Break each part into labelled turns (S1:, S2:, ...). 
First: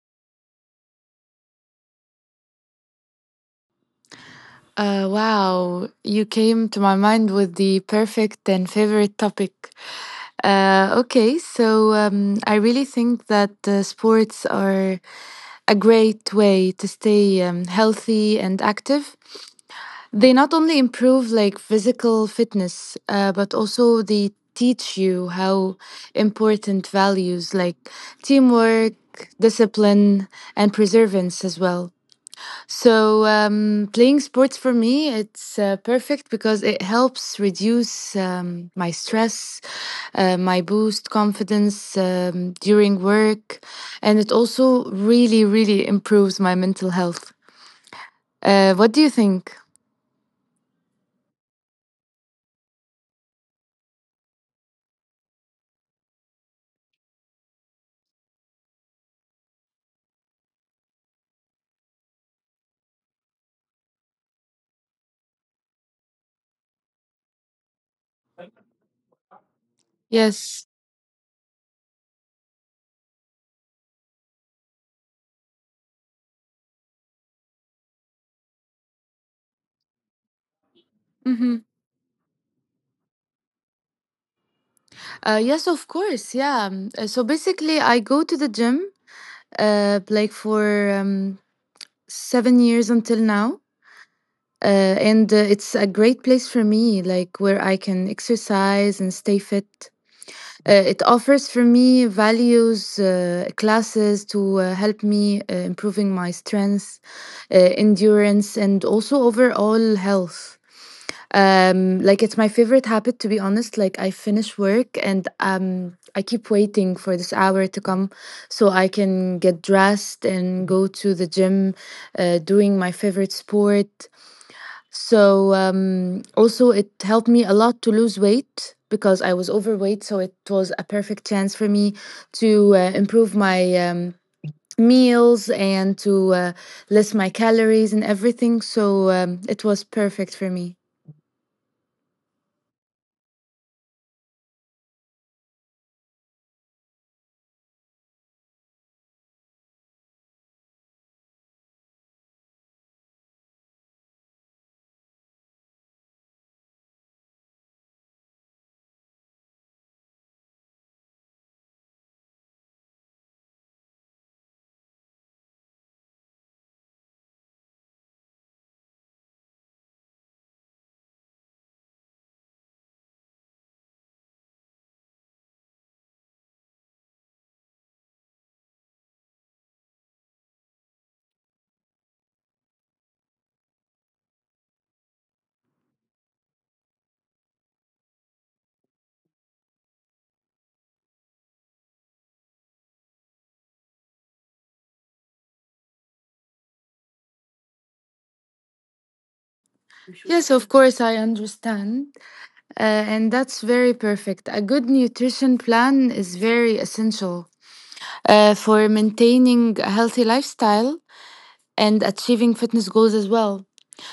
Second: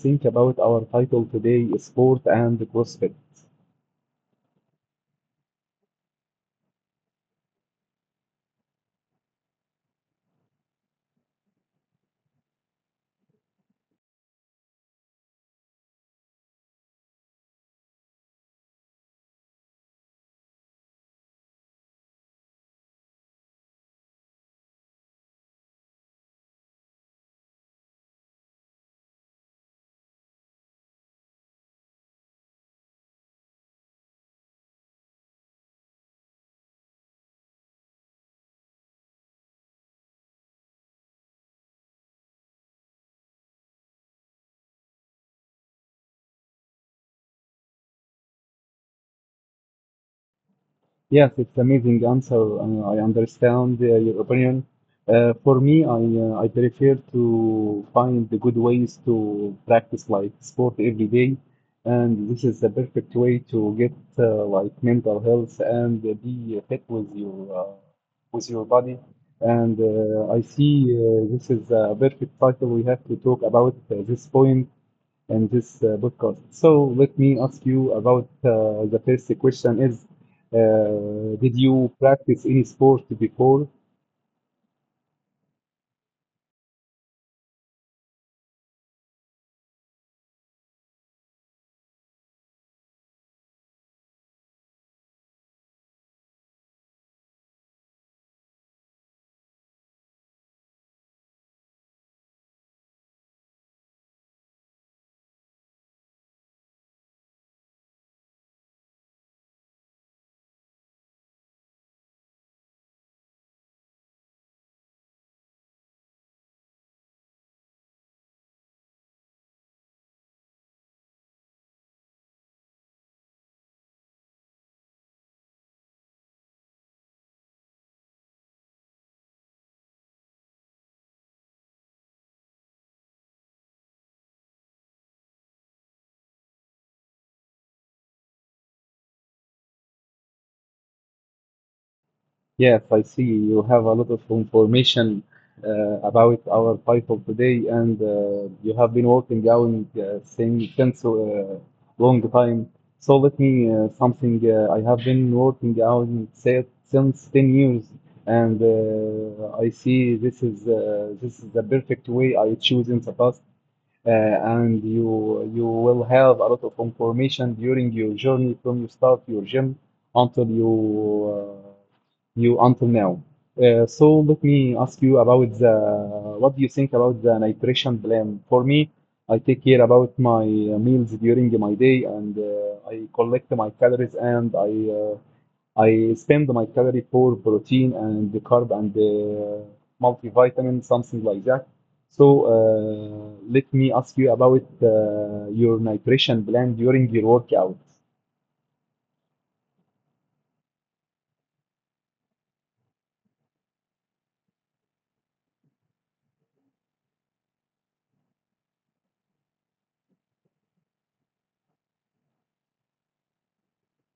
S1: think about our title today, sport and CrossFit?
S2: Wow, you came to my mind with the perfect and favorite topic. Okay, so I really think that sports are a great way to stay healthy and active. They not only improve like physical fitness, but also they teach you how important values like teamwork, discipline, and perseverance as well. So playing sports for me, it's perfect because it helps reduce my stress, my boost confidence during work, and it also really, really improves my mental health. What do you think?
S1: Yes, it's amazing answer. I understand your opinion. For me, I prefer to find the good ways to practice like sport every day, and this is the perfect way to get like mental health and be fit with your body. And I
S2: Yes.
S1: see this is a perfect cycle. We have to talk about this point in this podcast. So let me ask you about the first question is.
S2: Mhm.
S1: Did you practice any sport before?
S2: Yes, of course. Yeah. So basically, I go to the gym like for um, 7 years until now. And it's a great place for me, like where I can exercise and stay fit. It offers for me values, classes to help me improving my strength, endurance, and also overall health. Like it's my favorite habit, to be honest. Like I finish work and I keep waiting for this hour to come so I can get dressed and go to the gym, doing my favorite sport. So also it helped me a lot to lose weight because I was overweight, so it was a perfect chance for me to improve my meals and to list my calories and everything. So it was perfect for me.
S1: Yes, I see you have a lot of information uh, about our title today, and you have been working out since a long time. So let me something I have been working out since 10 years, and I see this is the perfect way I choose in the past. uh, and you you will have a lot of information during your journey from you start your gym until uh, you until now. So let me ask you about the what do you think about the nutrition plan? For me, I take care about my meals during my day and I collect my calories and uh, I spend my calorie for protein and the carb and the multivitamin, something like that. So let me ask you about your nutrition plan during your workout.
S2: Yes, of course, I understand. And that's very perfect. A good nutrition plan is very essential for maintaining a healthy lifestyle and achieving fitness goals as well.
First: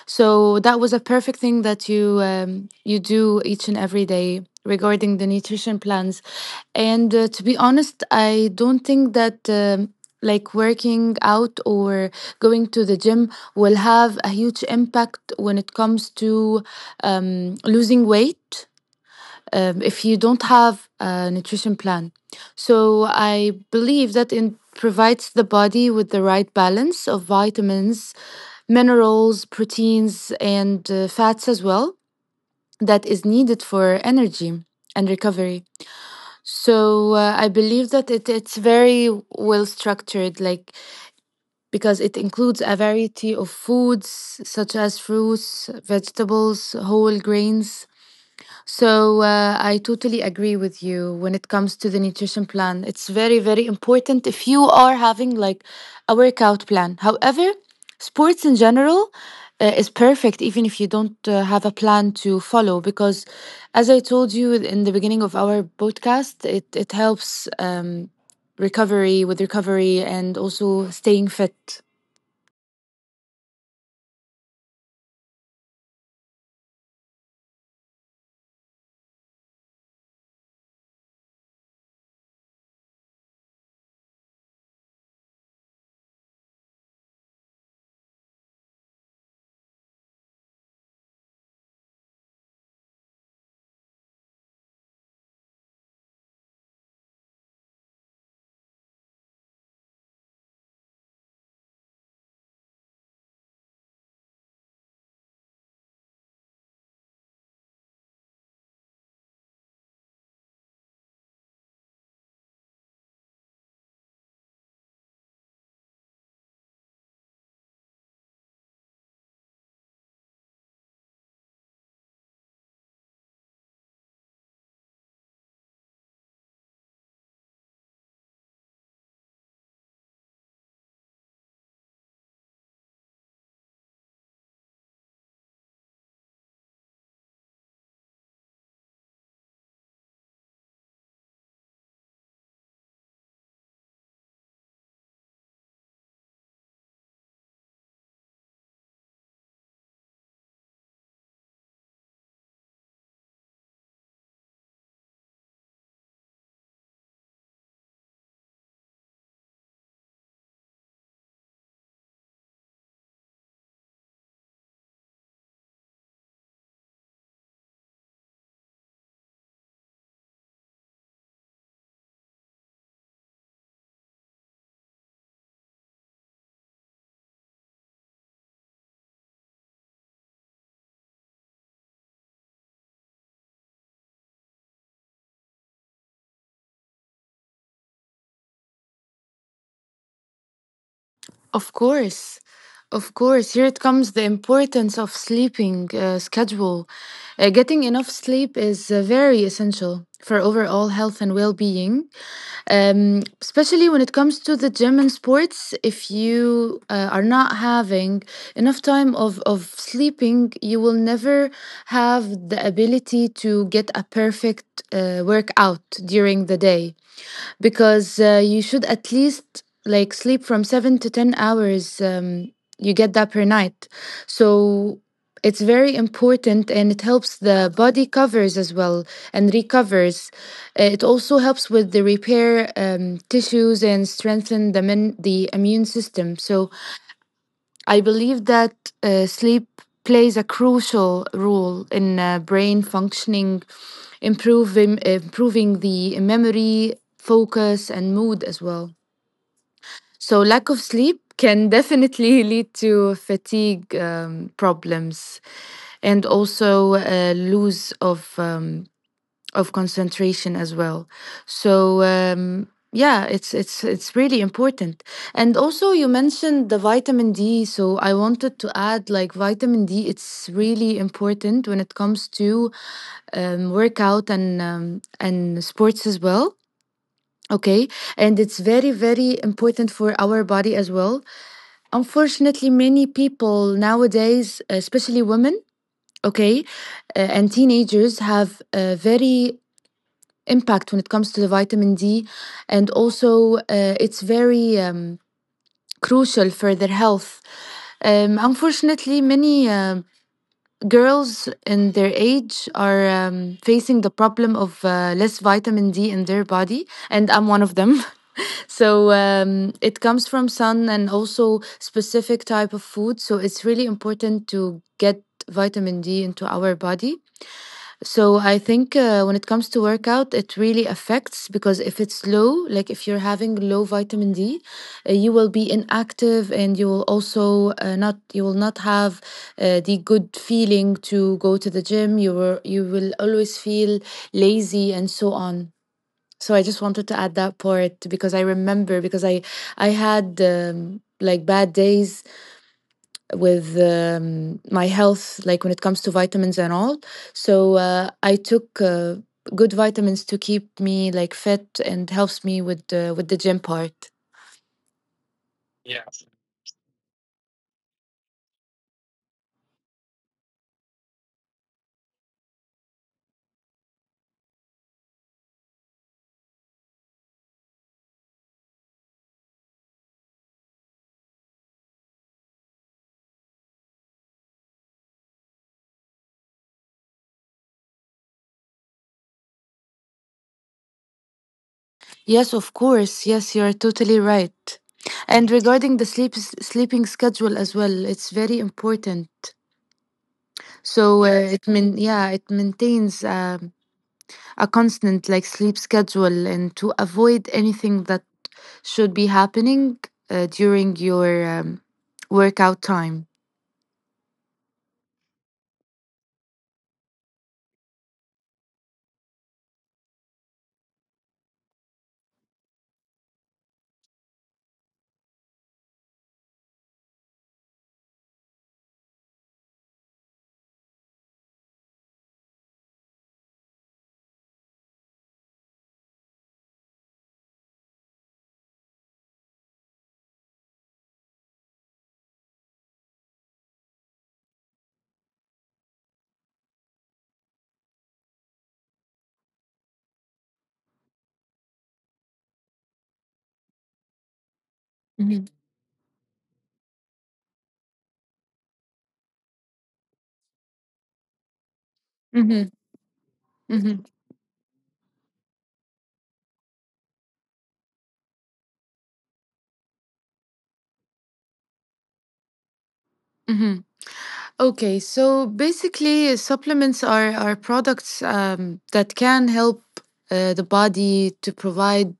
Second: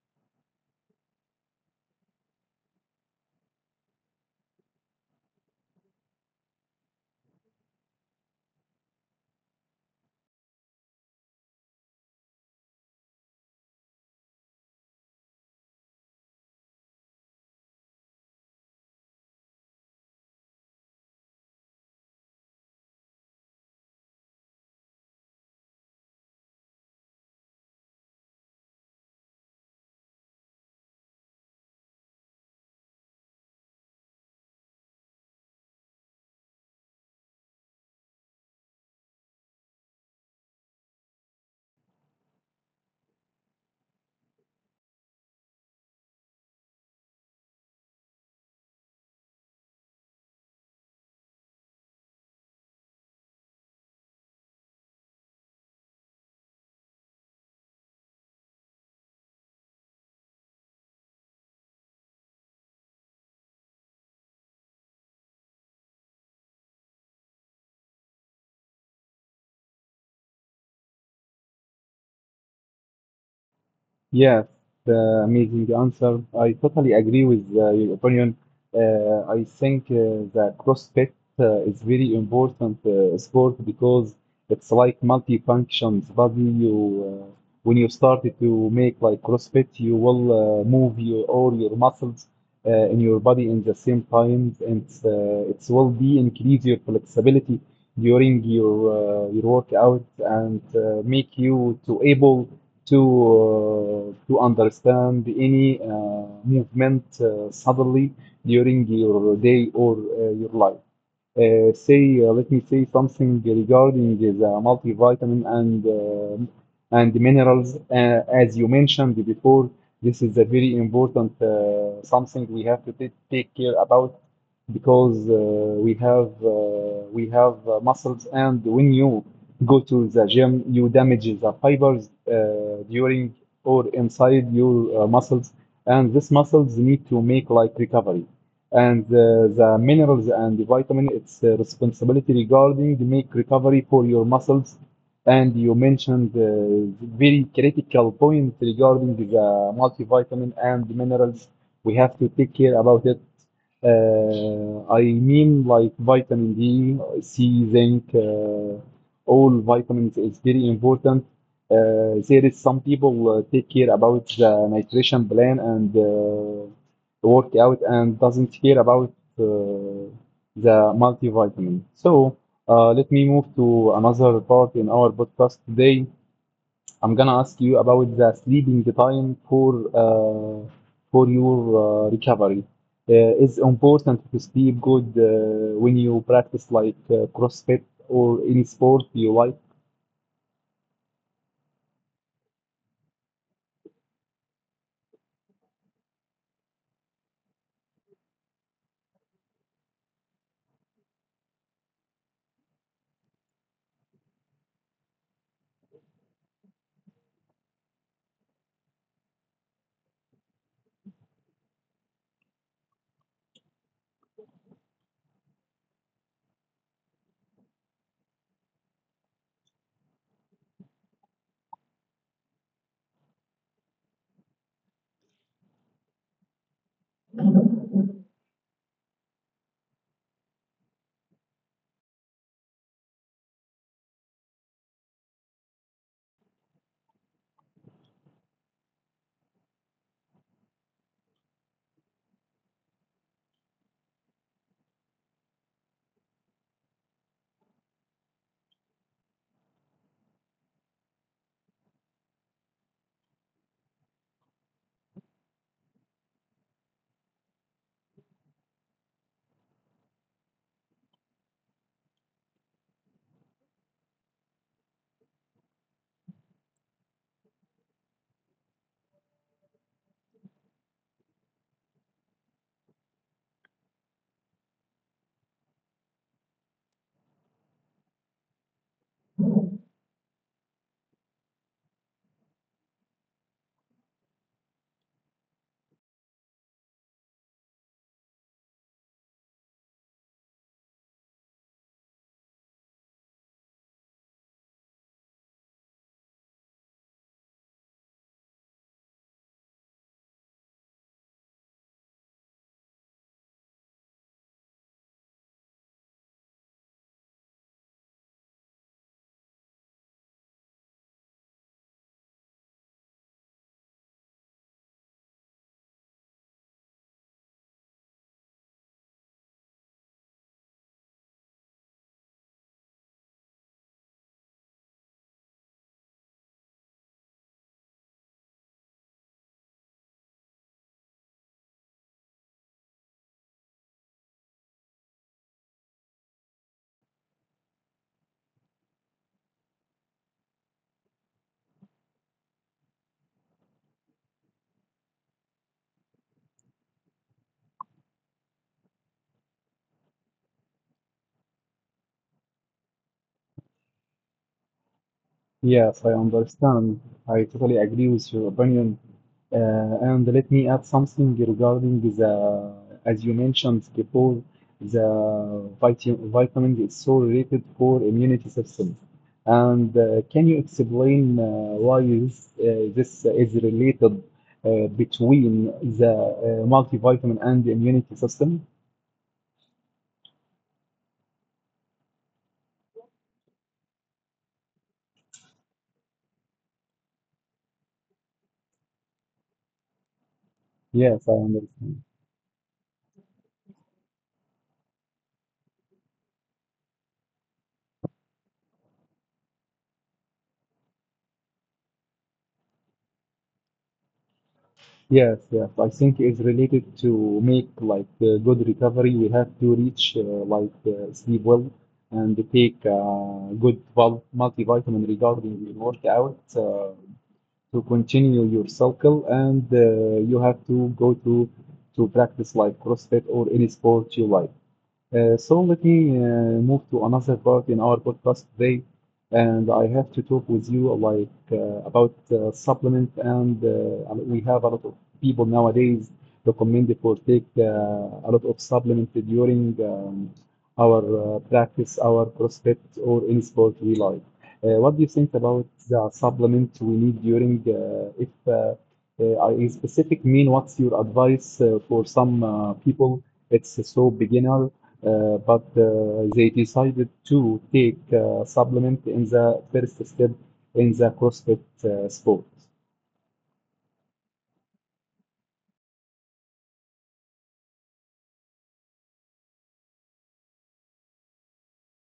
S2: So that was a perfect thing that you do each and every day regarding the nutrition plans. And to be honest, I don't think that like working out or going to the gym will have a huge impact when it comes to losing weight if you don't have a nutrition plan. So I believe that it provides the body with the right balance of vitamins, minerals, proteins, and fats as well that is needed for energy and recovery. So I believe that it's very well structured, like because it includes a variety of foods such as fruits, vegetables, whole grains, so I totally agree with you when it comes to the nutrition plan. It's very, very important if you are having like a workout plan. However, sports in general is perfect even if you don't have a plan to follow because as I told you in the beginning of our podcast, it helps recovery with recovery and also staying fit.
S1: Yeah, the amazing answer. I totally agree with your opinion. I think that CrossFit is very important sport because it's like multi-functions body. You When you started to make like CrossFit, you will move your all your muscles in your body in the same time, and it will be increase your flexibility during your workout and make you to able to to understand any movement suddenly during your day or your life. Let me say something regarding the multivitamin and minerals. As you mentioned before, this is a very important something we have to take care about because we have uh, we have muscles, and when you go to the gym, you damage the fibers during or inside your muscles, and these muscles need to make like recovery and the minerals and the vitamin it's responsibility regarding the make recovery for your muscles and you mentioned very critical point regarding the multivitamin and the minerals we have to take care about it I mean like vitamin D, C, zinc, all vitamins is very important. There is some people take care about the nutrition plan and work out and doesn't care about uh, the multivitamin. So let me move to another part in our podcast today. I'm gonna ask you about the sleeping time uh, for your recovery. It's important to sleep good when you practice like CrossFit or any sport you like.
S2: Of course. Of course, here it comes the importance of sleeping schedule. Getting enough sleep is very essential for overall health and well being, especially when it comes to the gym and sports. If you are not having enough time of sleeping, you will never have the ability to get a perfect workout during the day because you should at least like sleep from 7 to 10 hours you get that per night, so it's very important and it helps the body covers as well and recovers. It also helps with the repair tissues and strengthen the immune system. So I believe that sleep plays a crucial role in brain functioning, improving the memory, focus, and mood as well. So lack of sleep can definitely lead to fatigue problems and also lose of concentration as well. So yeah, it's really important. And also you mentioned the vitamin D, so I wanted to add like vitamin D. It's really important when it comes to workout and and sports as well. Okay, and it's very very important for our body as well. Unfortunately, many people nowadays, especially women, okay, and teenagers have a very impact when it comes to the vitamin D. And also, it's very crucial for their health. Unfortunately, many girls in their age are facing the problem of less vitamin D in their body, and I'm one of them. So it comes from sun and also specific type of food. So it's really important to get vitamin D into our body. So I think when it comes to workout, it really affects because if it's low, like if you're having low vitamin D, you will be inactive and you will also not you will not have the good feeling to go to the gym. You will always feel lazy and so on. So I just wanted to add that part because I remember because I had like bad days with my health, like when it comes to vitamins and all. So I took good vitamins to keep me like fit and helps me with the gym part.
S1: Yes, I understand. I totally agree with your opinion. Uh, and let me add something regarding as you mentioned before, the vitamin is so rated for immunity system. And can you explain why this is related between the multivitamin and the immunity system?
S2: Yes, of course. Yes, you are totally right. And regarding the sleeping schedule as well, it's very important. So
S1: Yes, I understand.
S2: it maintains a constant like sleep schedule and to avoid anything that should be happening during your workout time.
S1: Yes, yes. I think it's related to make like a good recovery. We have to reach like sleep well and take good multivitamin regarding your workout to continue your cycle. And you have to go to practice like CrossFit or any sport you like. So let me move to another part in our podcast today, and I have to talk with you about supplement, and we have a lot of people nowadays recommended for take a lot of supplement during our practice, our CrossFit, or any sport we like. What do you think
S2: hmm
S1: about the supplement we need during if a specific mean? What's your advice for some
S2: hmm
S1: people? It's
S2: hmm
S1: so beginner but they decided to take supplement in the first step in the CrossFit sport.
S2: hmm Okay, so basically, supplements are products that can help the body to provide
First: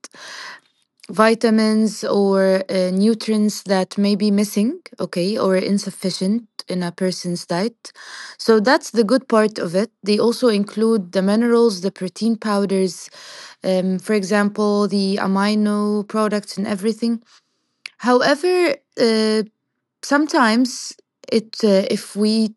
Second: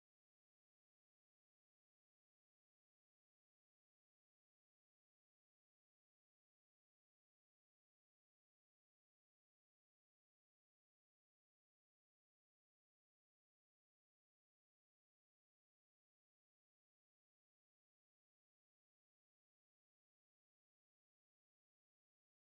S2: vitamins or nutrients that may be missing, okay, or insufficient in a person's diet. So that's the good part of it. They also include the minerals, the protein powders, for example, the amino products and everything. However, sometimes it if we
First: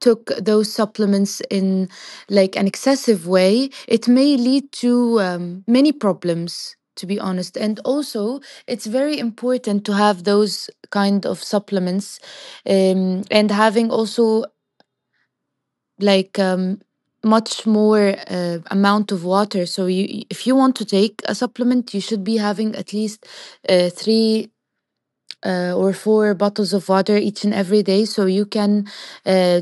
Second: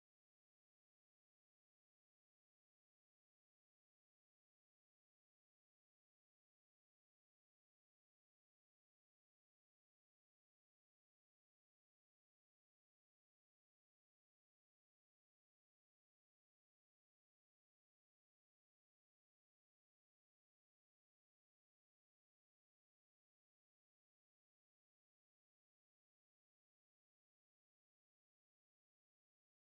S2: took those supplements in like an excessive way, it may lead to many problems, to be honest, and also it's very important to have those kind of supplements and having also like um, much more amount of water, so you if you want to take a supplement you should be having at least three or four bottles of water each and every day so you can uh,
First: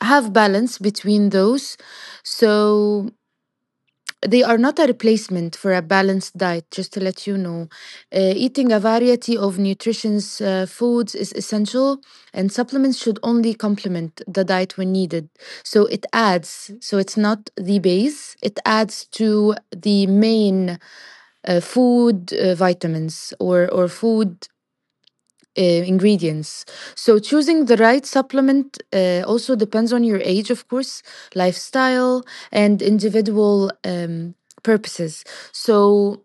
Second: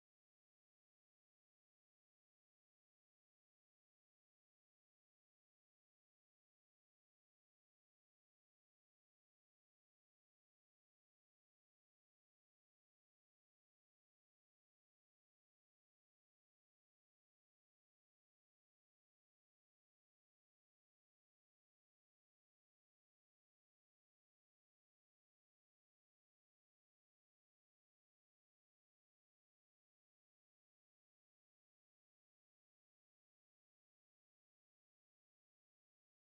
S2: have balance between those, so they are not a replacement for a balanced diet, just to let you know. Eating a variety of nutritious foods is essential, and supplements should only complement the diet when needed, so it adds, so it's not the base, it adds to the main food, vitamins or food ingredients. So, choosing the right supplement also depends on your age, of course, lifestyle, and individual purposes. So,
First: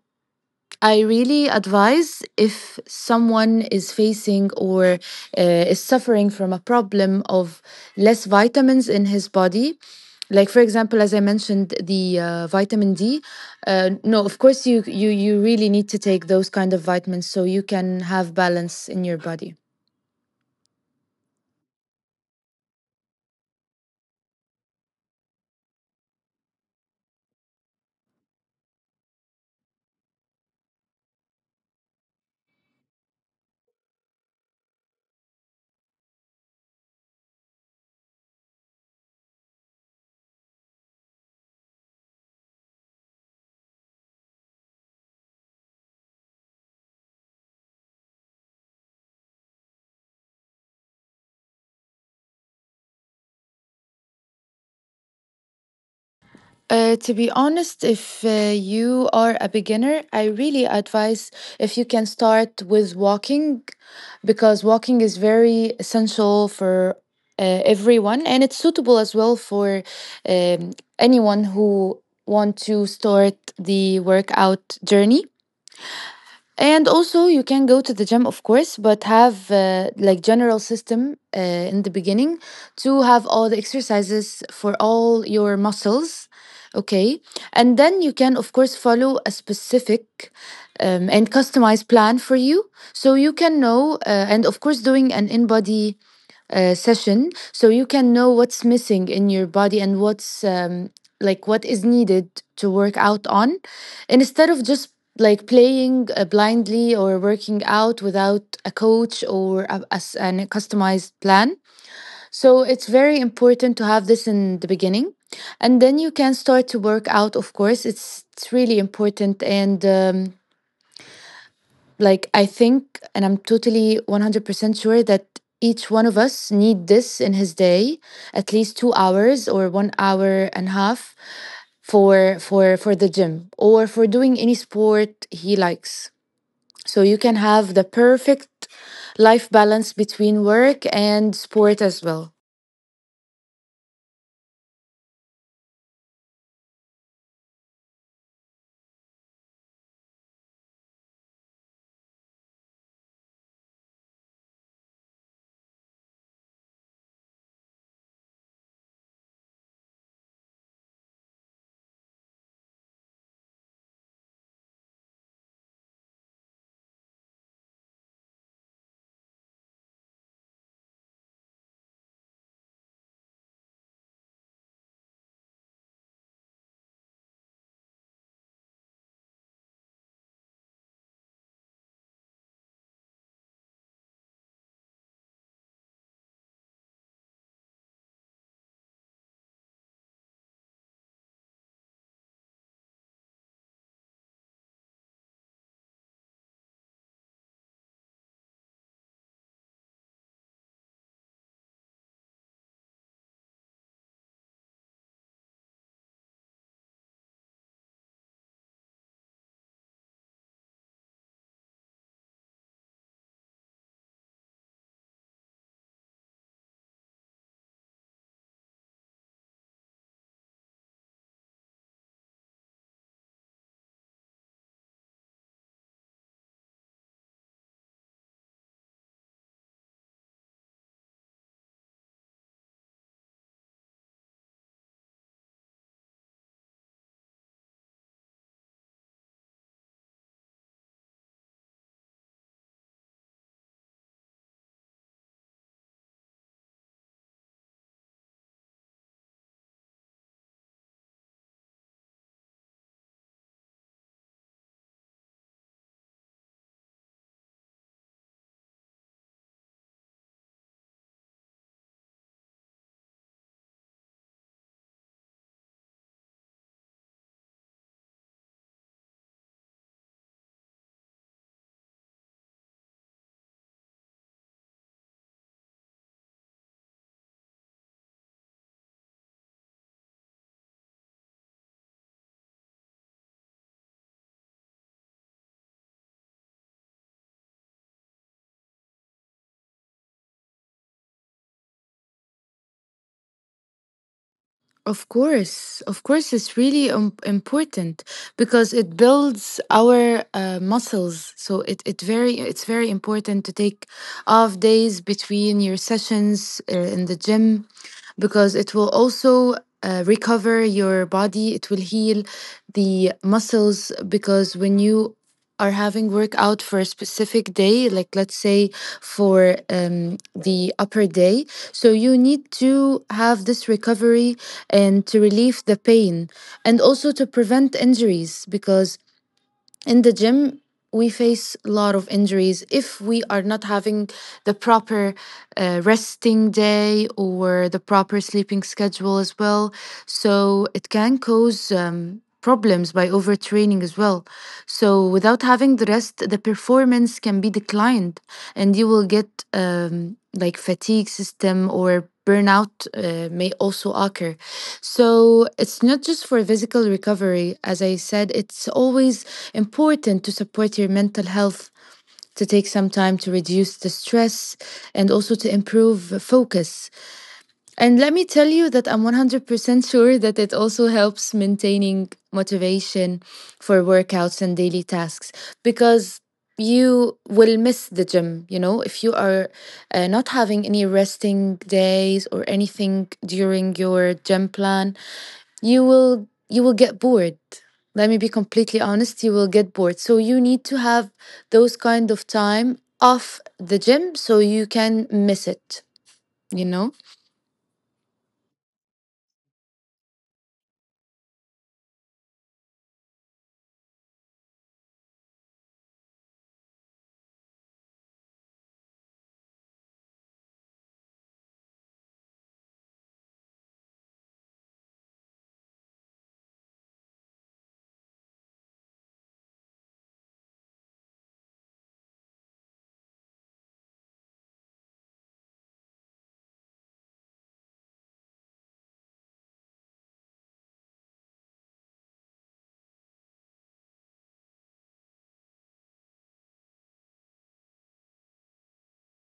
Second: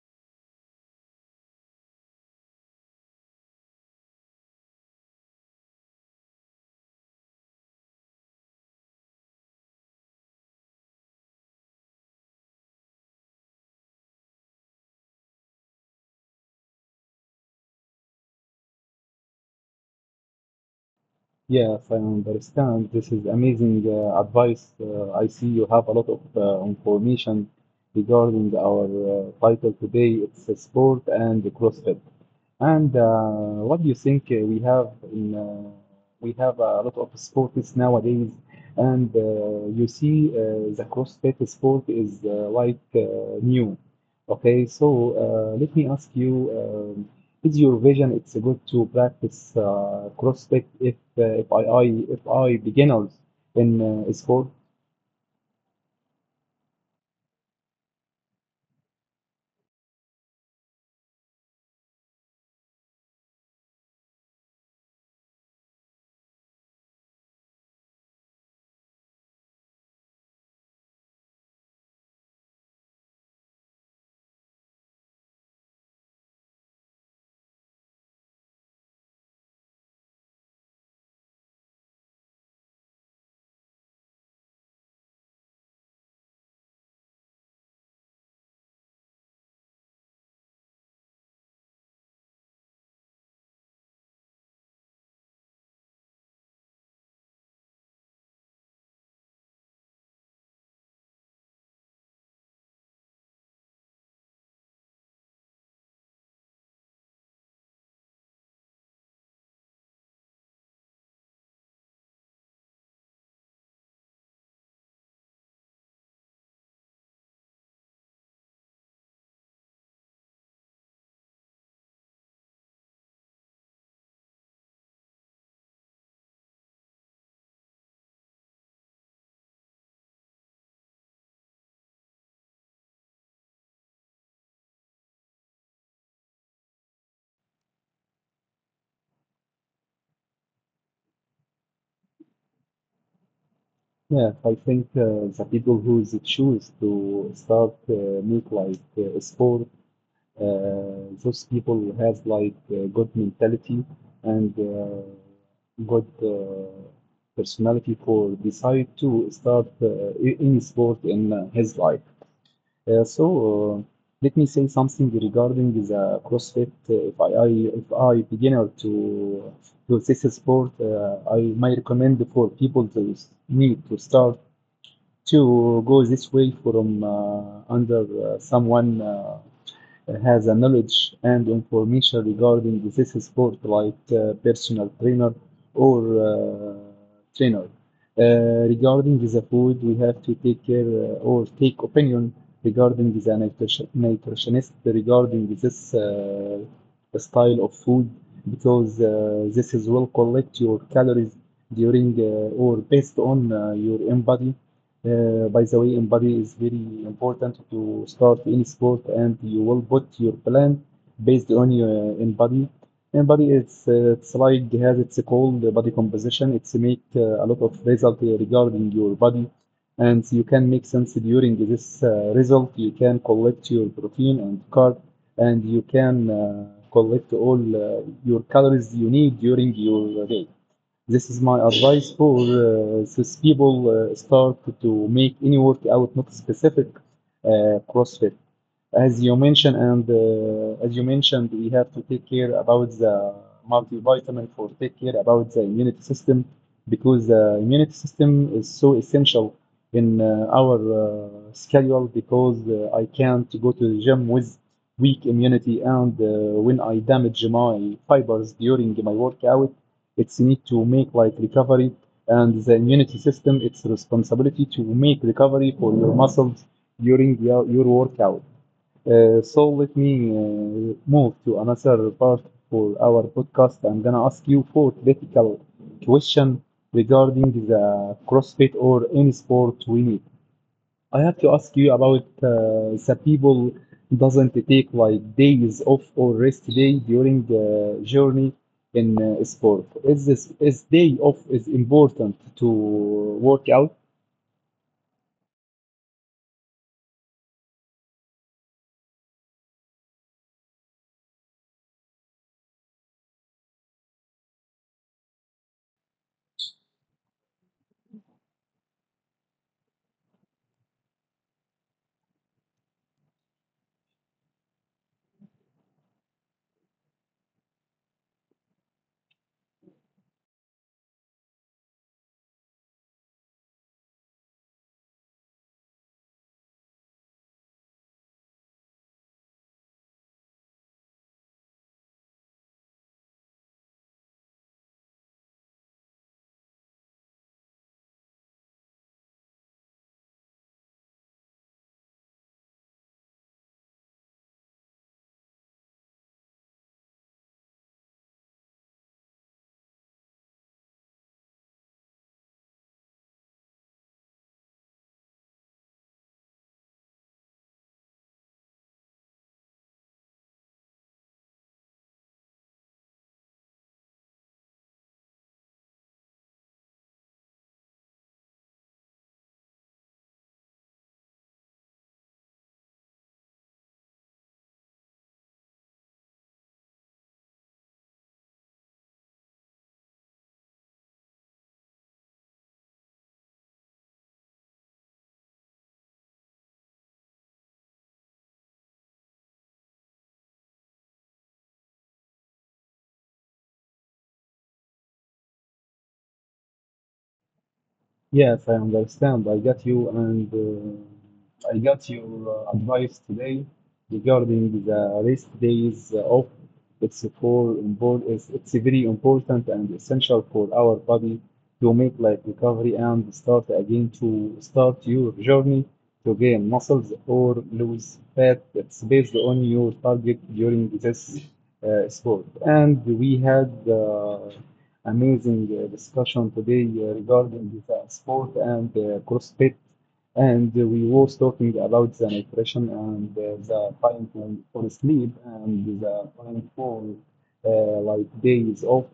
S2: I really advise if someone is facing or is suffering from a problem of less vitamins in his body. Like for example, as I mentioned, the vitamin D. No, of course you really need to take those kind of vitamins so you can have balance in your body.
S1: Yes, I understand. This is amazing advice. I see you have a lot of information regarding our title today. It's sport and CrossFit. And what do you think we have a lot of sports nowadays, and you see the CrossFit sport is new. Okay, so let me ask you, is your vision it's good to practice CrossFit if I, I if I beginners in sport?
S2: To be honest, if you are a beginner, I really advise if you can start with walking, because walking is very essential for everyone, and it's suitable as well for um, anyone who want to start the workout journey. And also, you can go to the gym, of course, but have like general system in the beginning to have all the exercises for all your muscles. Okay, and then you can, of course, follow a specific and customized plan for you, so you can know. And of course, doing an in-body session so you can know what's missing in your body and what's like what is needed to work out on, instead of just like playing blindly or working out without a coach or a customized plan. So it's very important to have this in the beginning, and then you can start to work out. Of course it's really important, and like I think, and I'm totally 100% sure that each one of us need this in his day, at least 2 hours or 1 hour and a half, for the gym or for doing any sport he likes, so you can have the perfect life balance between work and sport as well.
S1: Yeah, I think the people who choose to start make like sport, those people who have like good mentality and good personality for decide to start any sport in his life. Uh, so uh, Let me say something regarding the CrossFit. If I beginner to this sport, I may recommend for people to need to start to go this way from under someone has a knowledge and information regarding this sport, like personal trainer or trainer. Regarding the food, we have to take care or take opinion regarding the nutritionist regarding this style of food because this is will collect your calories during or based on your own body. By the way, in body is very important to start any sport, and you will put your plan based on your in body. In body, it's like has its called body composition. It's make a lot of result regarding your body, and you can make sense during this result. You can collect your protein and carb, and you can collect all your calories you need during your day. This is my advice for these people start to make any workout not specific CrossFit. As you mentioned, and as you mentioned, we have to take care about the multivitamin for take care about the immunity system because the immunity system is so essential in our schedule because I can't go to the gym with weak immunity and when I damage my fibers during my workout, its need to make like recovery and the immunity system its responsibility to make recovery for your muscles during your workout. So let me move to another part for our podcast. I'm gonna ask you four critical question regarding the CrossFit or any sport we need. I have to ask you about the people doesn't take like days off or rest day during the journey in sport. Is this is day off is important to work out?
S2: Of course, it's really important because it builds our muscles. So it's very important to take off days between your sessions in the gym, because it will also recover your body. It will heal the muscles, because when you are having workout for a specific day, like let's say for the upper day, so you need to have this recovery and to relieve the pain and also to prevent injuries, because in the gym we face a lot of injuries if we are not having the proper resting day or the proper sleeping schedule as well, so it can cause problems by overtraining as well. So without having the rest, the performance can be declined, and you will get like fatigue system or burnout may also occur. So it's not just for physical recovery, as I said, it's always important to support your mental health, to take some time to reduce the stress and also to improve focus. And let me tell you that I'm 100% sure that it also helps maintaining motivation for workouts and daily tasks, because you will miss the gym, you know, if you are not having any resting days or anything during your gym plan, you will get bored. Let me be completely honest, you will get bored. So you need to have those kind of time off the gym so you can miss it, you know?
S1: Yes, I understand. I got you, and I got your advice today regarding the rest days off. It's very important and essential for our body to make like recovery and start again to start your journey to gain muscles or lose fat. It's based on your target during this sport. And we had amazing discussion today regarding the sport and CrossFit. And we was talking about the nutrition and the time for sleep and the time for uh, like days off.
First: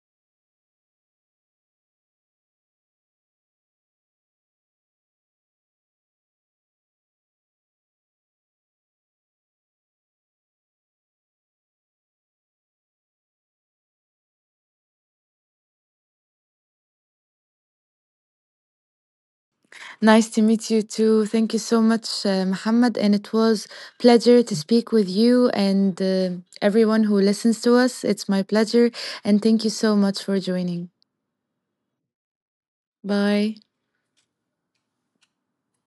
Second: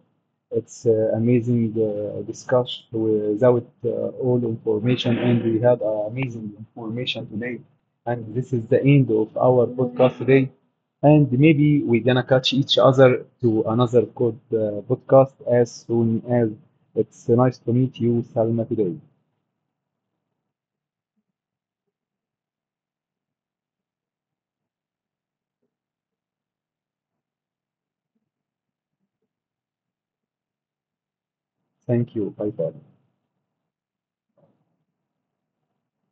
S1: It's amazing discussion without all information, and we had amazing information today. And this is the end of our podcast today. And maybe we're gonna catch each other to another good podcast as soon as. It's nice to meet you, Salma, today.
S2: Nice to meet you too. Thank you so much, Muhammad. And it was pleasure to speak with you and everyone who listens to us. It's my pleasure. And thank you so much for joining.
S1: Thank you. Bye bye.
S2: Bye.